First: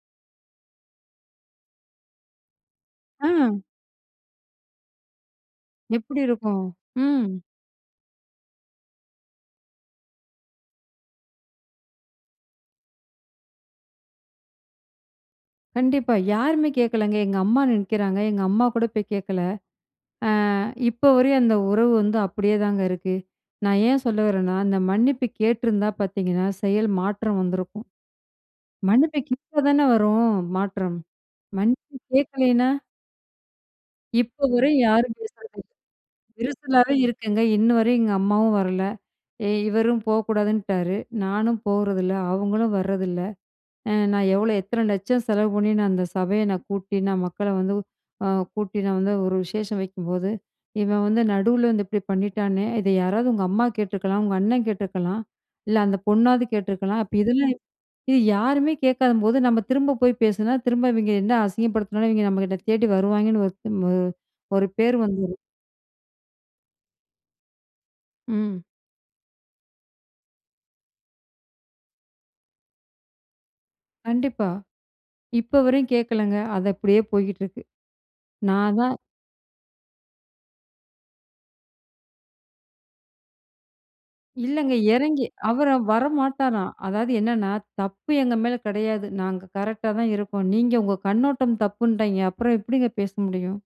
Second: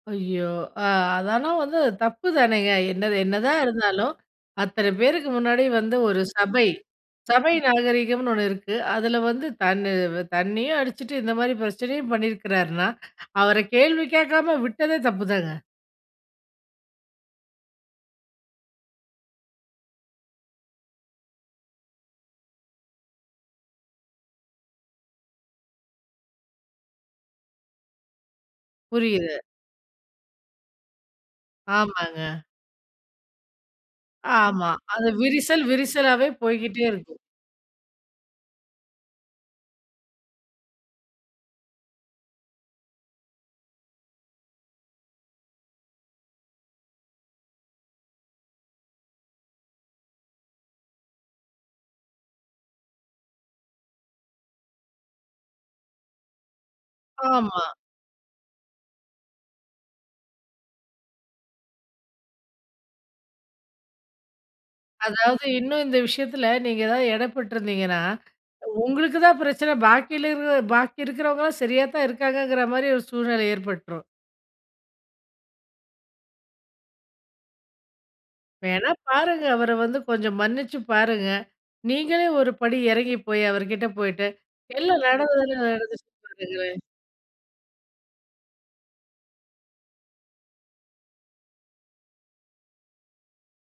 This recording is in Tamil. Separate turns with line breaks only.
ஐயோ! அ அதெல்லாம் வந்து தப்பு தானேங்க. என்னது என்னதான்
ம்.
இருந்தாலும், அத்தன பேருக்கு முன்னாடி வந்து
எப்டி
ஒரு
இருக்கும்,
சபை,
ம்.
சபை நாகரீகம்னு ஒண்ணு இருக்கு. அதில வந்து தன்ன தண்ணியும் அடிச்சுட்டு, இந்த மாரி பிரச்சனையும் பண்ணியிருக்கிறாருன்னா, அவர கேள்வி கேட்காம விட்டதே தப்புதாங்க.
கண்டிப்பா. யாருமே கேக்கலங்க. எங்க அம்மா நிக்குகிறாங்க, எங்க அம்மா கூட போய் கேட்கல. ஆ, இப்ப வரையும் அந்த உறவு வந்து அப்டியேதாங்க இருக்கு. நான் ஏன் சொல்ல வரேன்னா, அந்த மன்னிப்பு கேட்டிருந்தா பாத்தீங்கன்னா, செயல் மாற்றம் வந்திருக்கும். மன்னிப்பு
புரியுது.
கேட்ட தானே வரும் மாற்றம்? மன்னிப்பு
ஆமாங்க.
கேக்கலேனா? இப்ப
ஆமா.
வரையும்
அது
யாரும்
விரிசல்
பேசரதுல்ல,
விரிசலாவே போய்க்கிட்டே
விரிசலாவே
இருக்கு.
இருக்குங்க. இன்னு வரையும் எங்க அம்மாவும் வரல. இ இவரும் போகக்கூடாதுன்ட்டாரு, நானும் போகறதில்ல, அவுங்களும் வர்றதில்ல. அ "நான் எவ்வளோ, எத்தனை லட்சம் செலவு பண்ணி, நான் அந்த சபைய நான் கூட்டி, நான் மக்களை வந்து அ கூட்டி, நான் வந்து ஒரு விசேஷம் வைக்கும்போது, இவன் வந்து நடுவுல வந்து இப்டி பண்ணிட்டானே! இத யாராவது உங்க அம்மா கேட்டுருக்கலாம், உங்க அண்ணன் கேட்டுருக்கலாம், இல்ல அந்த பொண்ணாவது கேட்டுருக்கலாம்." அப்ப இதெல்லாம்
ஆமா.
இது யாருமே கேட்காதம்போது, நம்ம திரும்ப போய் பேசினா, திரும்ப இவிங்க என்ன அசிங்கப்படுத்தினாலும், இவிங்க நம்மகிட்ட தேடி வருவாங்கன்னு ஒருத்தம் ஒரு ஒரு பேர் வந்துரும்.
அதாவது, இன்னும் இந்த விஷயத்தில நீங்க ஏதாவது இடைப்பட்டிருந்தீங்கன்னா,
ம்.
உங்களுக்கு தான் பிரச்சன, பாக்கில இருக பாக்கி இருக்கிறவங்கலாம் சரியாத்தான் இருக்காங்கங்கிற மாரி ஒரு சூழ்நிலை ஏற்பட்டுரும்.
கண்டிப்பா. இப்ப வரையும் கேக்கலங்க. அது அப்டியே போயிட்டு இருக்கு. நான்
வேணா
தான்
பாருங்க, அவர வந்து கொஞ்சம் மன்னிச்சு பாருங்க. நீங்களே ஒருபடி இறங்கி போய், அவர் கிட்ட போயிட்டு,
இல்லங்க.
எல்லா
இறங்கி அவர
நடந்ததெல்லாம்
வர
நடந்துச்சு
மாட்டாராம்.
பாருங்களேன்.
அதாவது என்னன்னா, தப்பு எங்க மேலே கெடையாது. நாங்க கரெக்ட்டாதான் இருக்கோம். நீங்க உங்க கண்ணோட்டம் தப்புன்டிங்க. அப்பறம் எப்டிங்க பேச முடியும்?